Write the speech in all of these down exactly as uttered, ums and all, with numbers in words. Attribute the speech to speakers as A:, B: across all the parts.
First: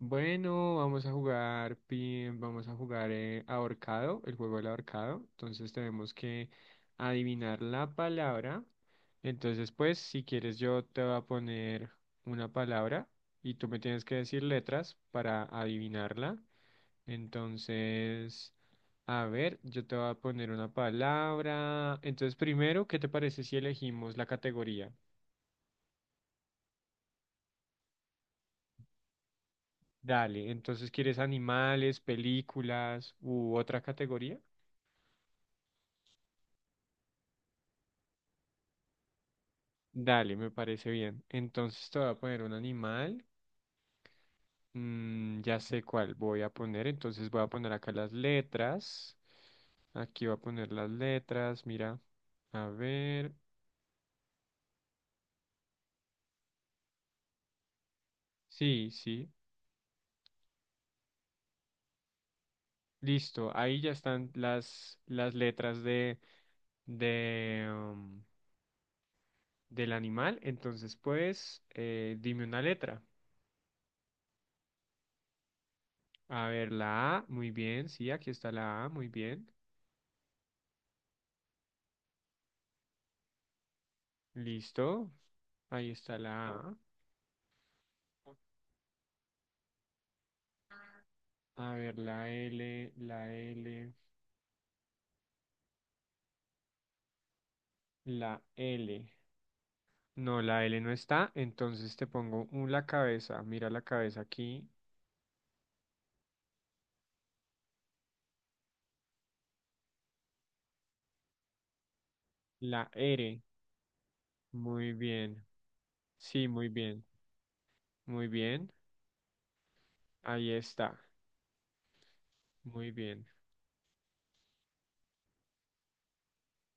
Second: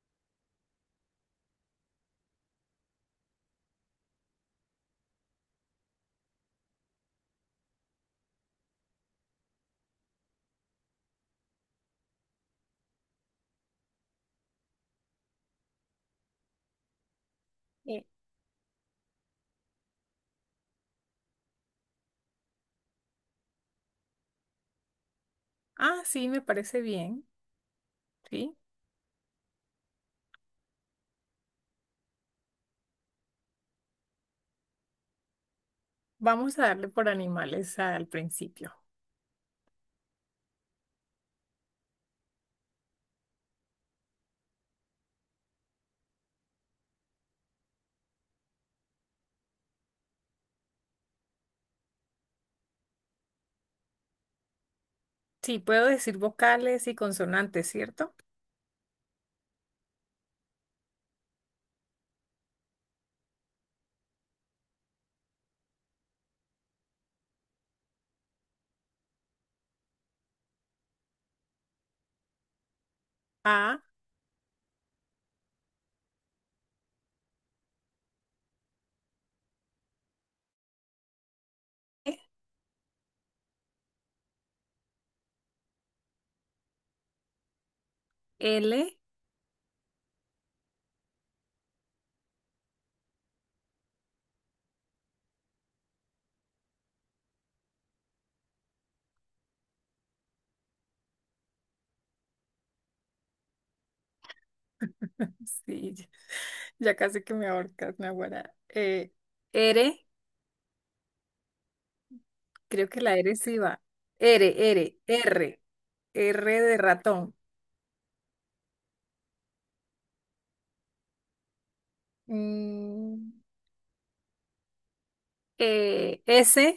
A: Bueno, vamos a jugar pin, vamos a jugar eh, ahorcado, el juego del ahorcado. Entonces tenemos que adivinar la palabra. Entonces, pues, si quieres, yo te voy a poner una palabra y tú me tienes que decir letras para adivinarla.
B: Eh,
A: Entonces, a ver, yo te voy a poner una palabra. Entonces, primero, ¿qué te parece si elegimos la categoría?
B: ah, sí, me parece bien. Sí,
A: Dale, entonces, ¿quieres animales, películas u otra categoría?
B: vamos a darle por animales al principio.
A: Dale, me parece bien. Entonces te voy a poner un animal. Mm, ya sé cuál voy a poner. Entonces voy a poner acá las letras. Aquí voy a poner las letras. Mira. A ver.
B: Sí, puedo decir vocales y consonantes, ¿cierto?
A: Sí, sí. Listo. Ahí ya están las, las letras de, de, um, del animal. Entonces, pues, eh, dime una letra.
B: A,
A: A ver, la A. Muy bien. Sí, aquí está la A. Muy bien.
B: E,
A: Listo. Ahí está la A.
B: L,
A: A ver, la L, la L, la L. No, la L no está, entonces te pongo un- la cabeza. Mira la cabeza aquí.
B: sí, ya ya casi que me ahorcas, Naguará. Eh, R.
A: La
B: Creo que la
A: R.
B: R sí va. R,
A: Muy
B: R,
A: bien.
B: R.
A: Sí,
B: R
A: muy
B: de
A: bien.
B: ratón.
A: Muy bien. Ahí está. Muy bien.
B: Mm, eh, S.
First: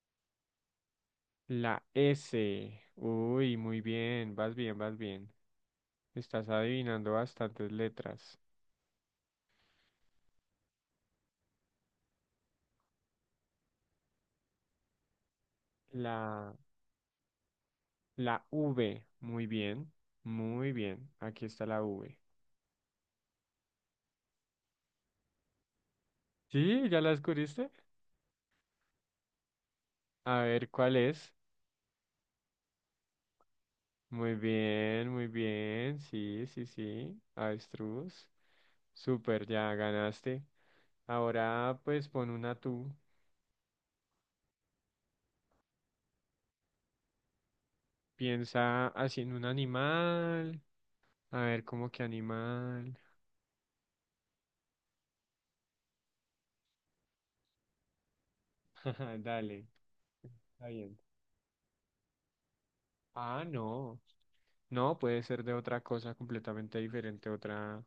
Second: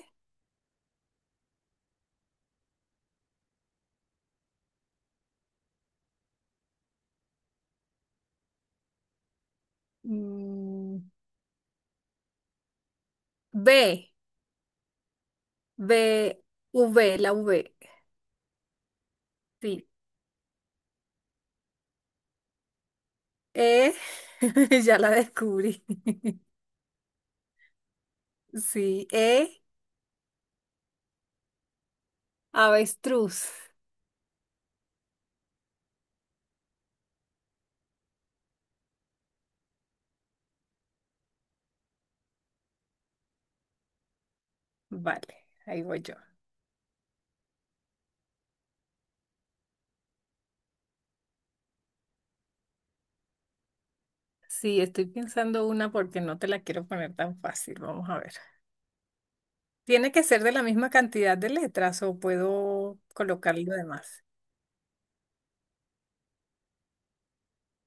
A: La S. Uy, muy bien. Vas bien, vas bien. Estás adivinando bastantes letras.
B: mm, B. B.
A: La,
B: V, la V.
A: la V. Muy
B: Sí.
A: bien. Muy bien. Aquí está la V.
B: E. Ya la descubrí.
A: Sí, ¿ya la descubriste?
B: Sí. E.
A: A ver, ¿cuál es?
B: Avestruz.
A: Muy bien, muy bien. Sí, sí, sí. Avestruz. Súper, ya ganaste. Ahora pues pon una tú.
B: Vale, ahí voy yo.
A: Piensa así en un animal. A ver, ¿cómo que animal?
B: Sí, estoy pensando una porque no te la quiero poner tan fácil. Vamos a ver.
A: Dale,
B: ¿Tiene que ser de la
A: está
B: misma
A: bien.
B: cantidad de letras o puedo
A: Ah,
B: colocar lo
A: no.
B: demás?
A: No, puede ser de otra cosa completamente diferente, otra,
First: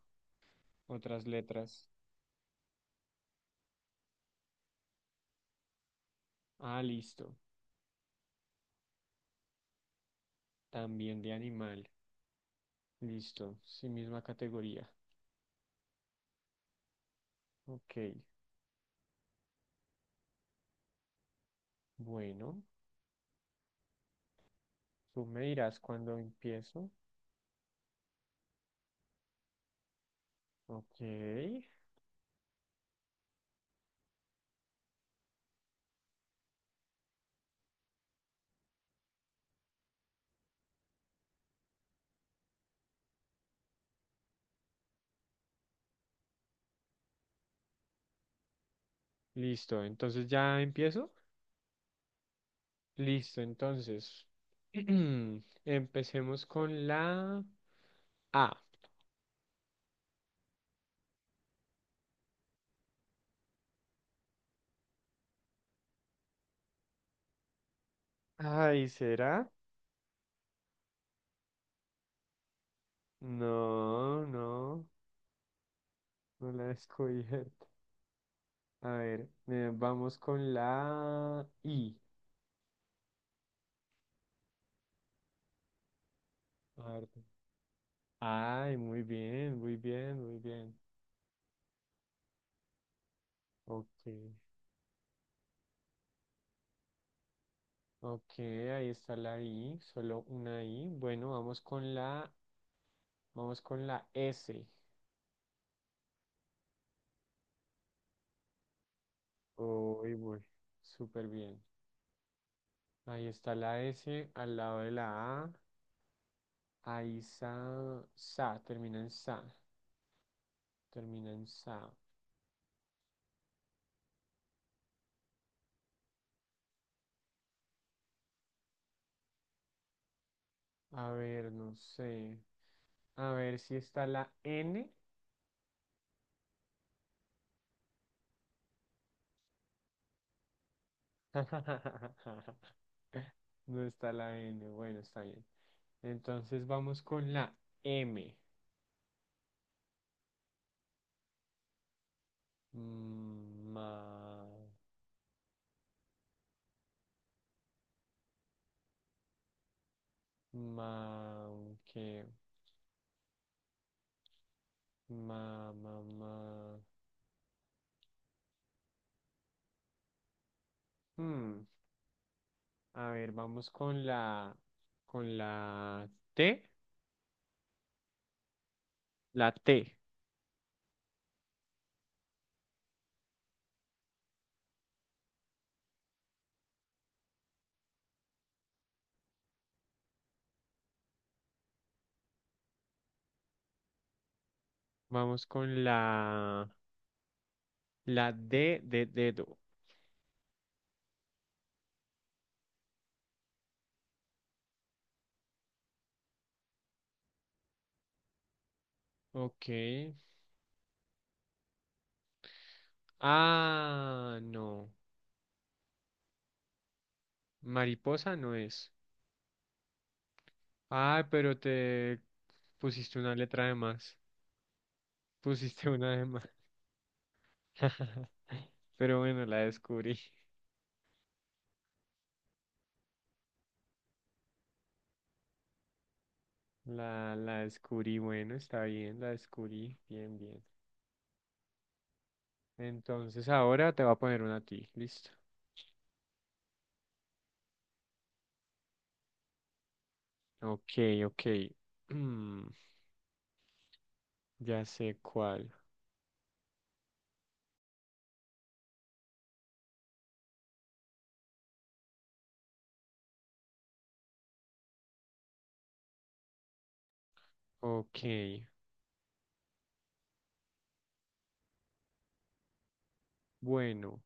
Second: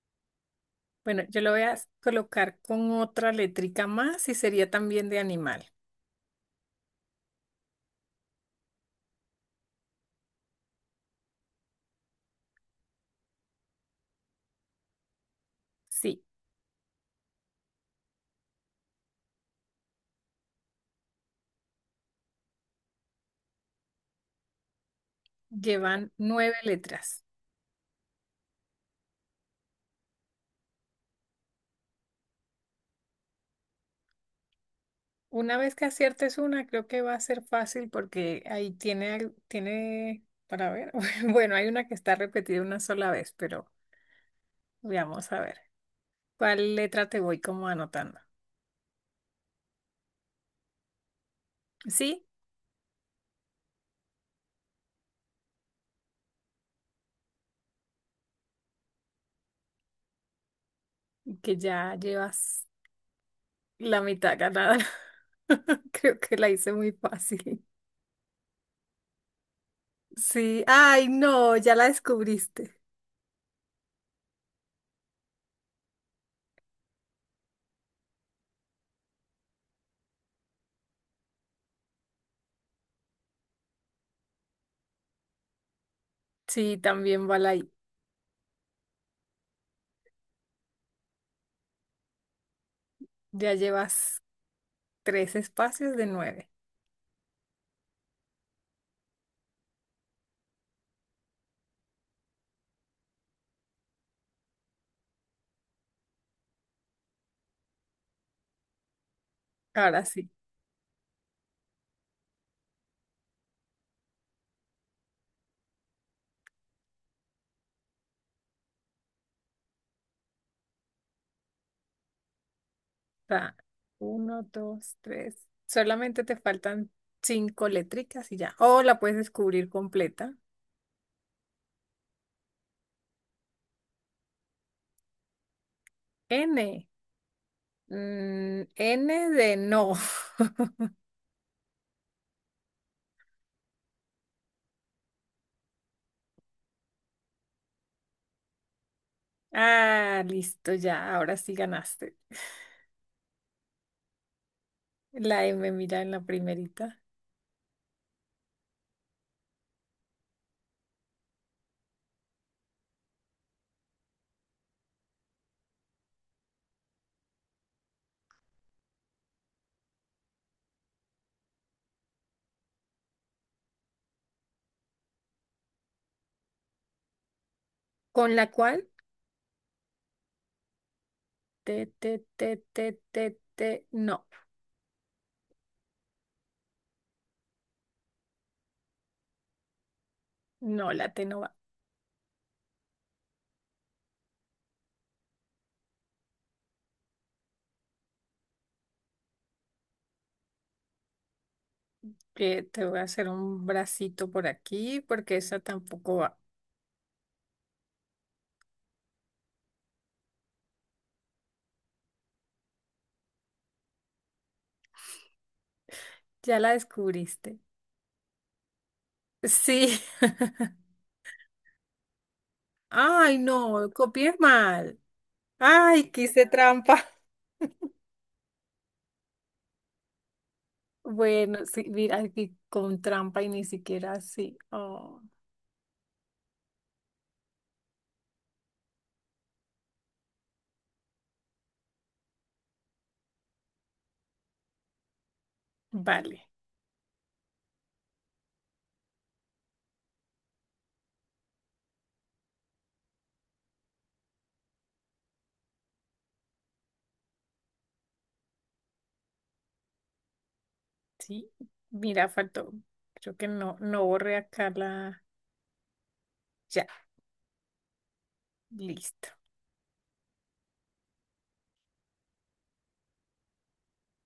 B: Bueno,
A: otras
B: yo lo voy a
A: letras.
B: colocar con otra letrica más y sería también de animal.
A: Ah, listo. También de animal. Listo. Sí, misma categoría.
B: Sí,
A: Ok. Bueno, tú me dirás
B: llevan
A: cuando
B: nueve
A: empiezo.
B: letras.
A: Ok,
B: Una vez que aciertes una, creo que va a ser fácil porque ahí tiene, al- tiene, para ver, bueno, hay una que está repetida una sola vez, pero veamos a ver. ¿Cuál letra te voy como anotando?
A: listo, entonces ya empiezo.
B: Sí,
A: Listo, entonces empecemos con la A.
B: que ya llevas la mitad ganada. Creo que la hice muy fácil.
A: Ay, ¿será?
B: Sí, ay, no, ya la descubriste.
A: No, no, no la he descubierto. A ver, eh, vamos con la I.
B: Sí,
A: A ver.
B: también va la I.
A: Ay, muy bien, muy bien, muy bien.
B: Ya
A: Ok,
B: llevas tres espacios de nueve.
A: ok, ahí está la I, solo una I. Bueno, vamos con la, vamos con la S.
B: Ahora
A: Uy,
B: sí,
A: voy súper bien. Ahí está la S al lado de la A. Ahí sa, sa, termina en sa, termina en sa.
B: está uno, dos, tres. Solamente te faltan cinco letricas y ya. O la puedes descubrir completa.
A: A ver, no sé. A ver si está la N.
B: N. Mm, N de no.
A: No está la N, bueno, está bien. Entonces vamos con la M.
B: Ah, listo, ya. Ahora sí ganaste.
A: Mm, Ma,
B: La M, mira en la primerita.
A: ma, qué ma, ma, ma. Hmm. A ver, vamos con la, con la T,
B: Con la cual,
A: la T.
B: te, te, te, te, te, te, no. No, la T no va.
A: Vamos con la, la D de dedo.
B: Eh, te voy a hacer un bracito por aquí porque esa tampoco va.
A: Ok. Ah, no.
B: Ya la descubriste.
A: Mariposa no es.
B: Sí.
A: Ah, pero te pusiste una
B: Ay,
A: letra de
B: no,
A: más.
B: copié mal.
A: Pusiste
B: Ay,
A: una de
B: quise
A: más.
B: trampa.
A: Pero bueno, la descubrí.
B: Bueno, sí, mira, aquí con trampa y ni siquiera así. Oh,
A: La, la descubrí. Bueno, está bien, la descubrí. Bien, bien. Entonces ahora te voy a poner una a ti. Listo.
B: vale,
A: Ok, ok. Ya sé cuál.
B: sí. Mira, faltó. Creo que no, no borré acá la. Ya,
A: Ok,
B: listo.
A: bueno,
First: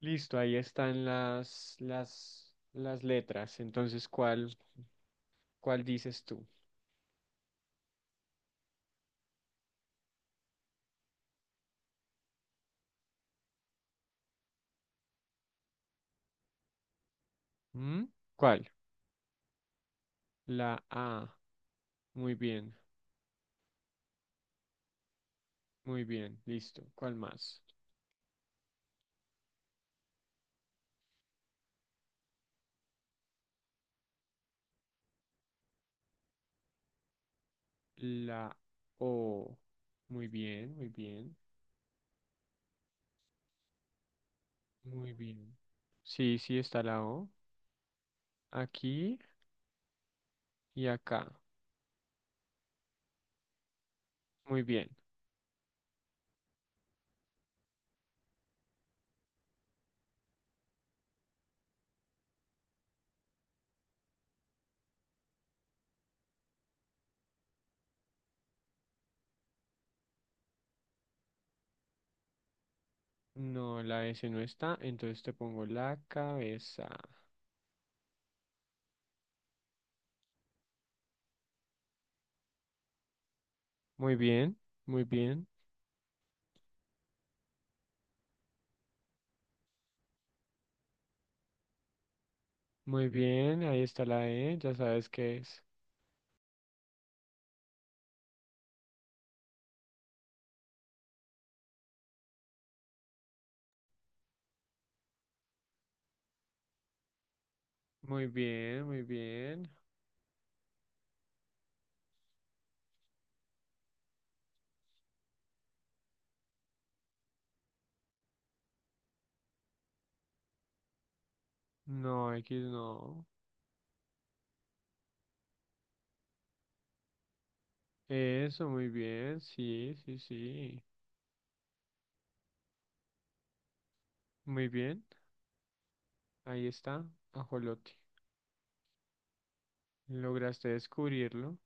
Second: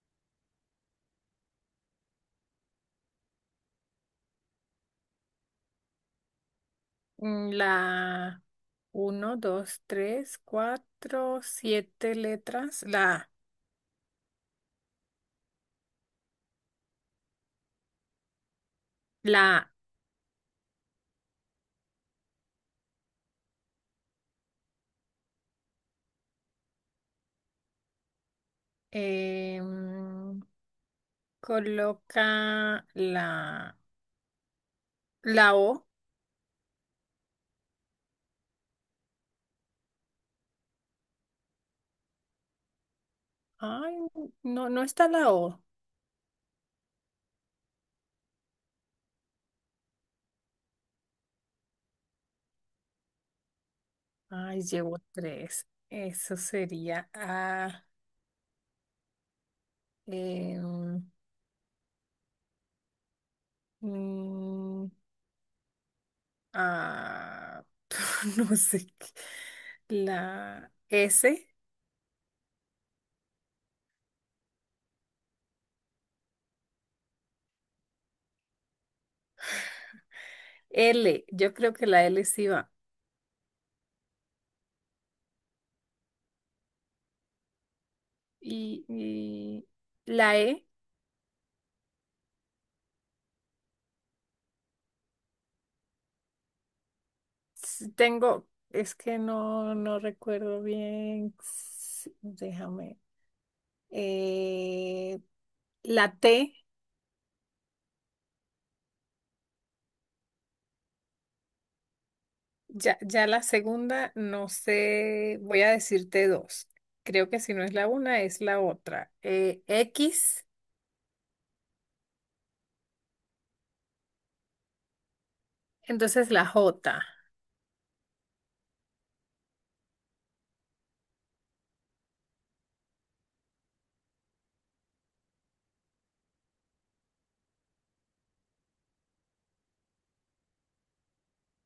A: listo, ahí están las, las, las letras. Entonces, ¿cuál, ¿cuál dices tú?
B: Mm, La uno, dos, tres, cuatro, siete letras. La, A.
A: ¿Mm? ¿Cuál?
B: La, A.
A: La A. Muy bien, muy bien, listo. ¿Cuál más?
B: Em, coloca la, la O.
A: La O. Muy bien, muy bien,
B: Ay, no, no está
A: muy
B: la
A: bien.
B: O.
A: Sí, sí está la O. Aquí y acá. Muy
B: Ay,
A: bien.
B: llevo tres. Eso sería A. em, mm, A. No sé qué. La S.
A: No, la S no está, entonces te pongo la cabeza.
B: L. Yo creo que la L sí va.
A: Muy bien, muy bien.
B: Y, y la E.
A: Muy bien, ahí está la E, ya sabes qué es.
B: s- Tengo. Es que no, no recuerdo bien. S- Déjame. Eh, la T.
A: Muy bien, muy bien.
B: Ya, ya la segunda, no sé, voy a decirte dos. Creo que si no es la una, es la otra. Eh, X,
A: No, X no.
B: entonces la J.
A: Eso, muy bien, sí, sí, sí. Muy bien, ahí está, ajolote. ¿Lograste descubrirlo?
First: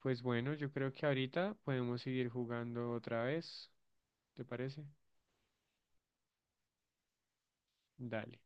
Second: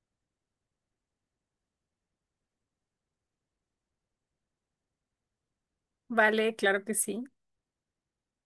A: Pues bueno, yo creo que ahorita podemos seguir jugando otra vez, ¿te parece?
B: Vale, claro que sí.
A: Dale.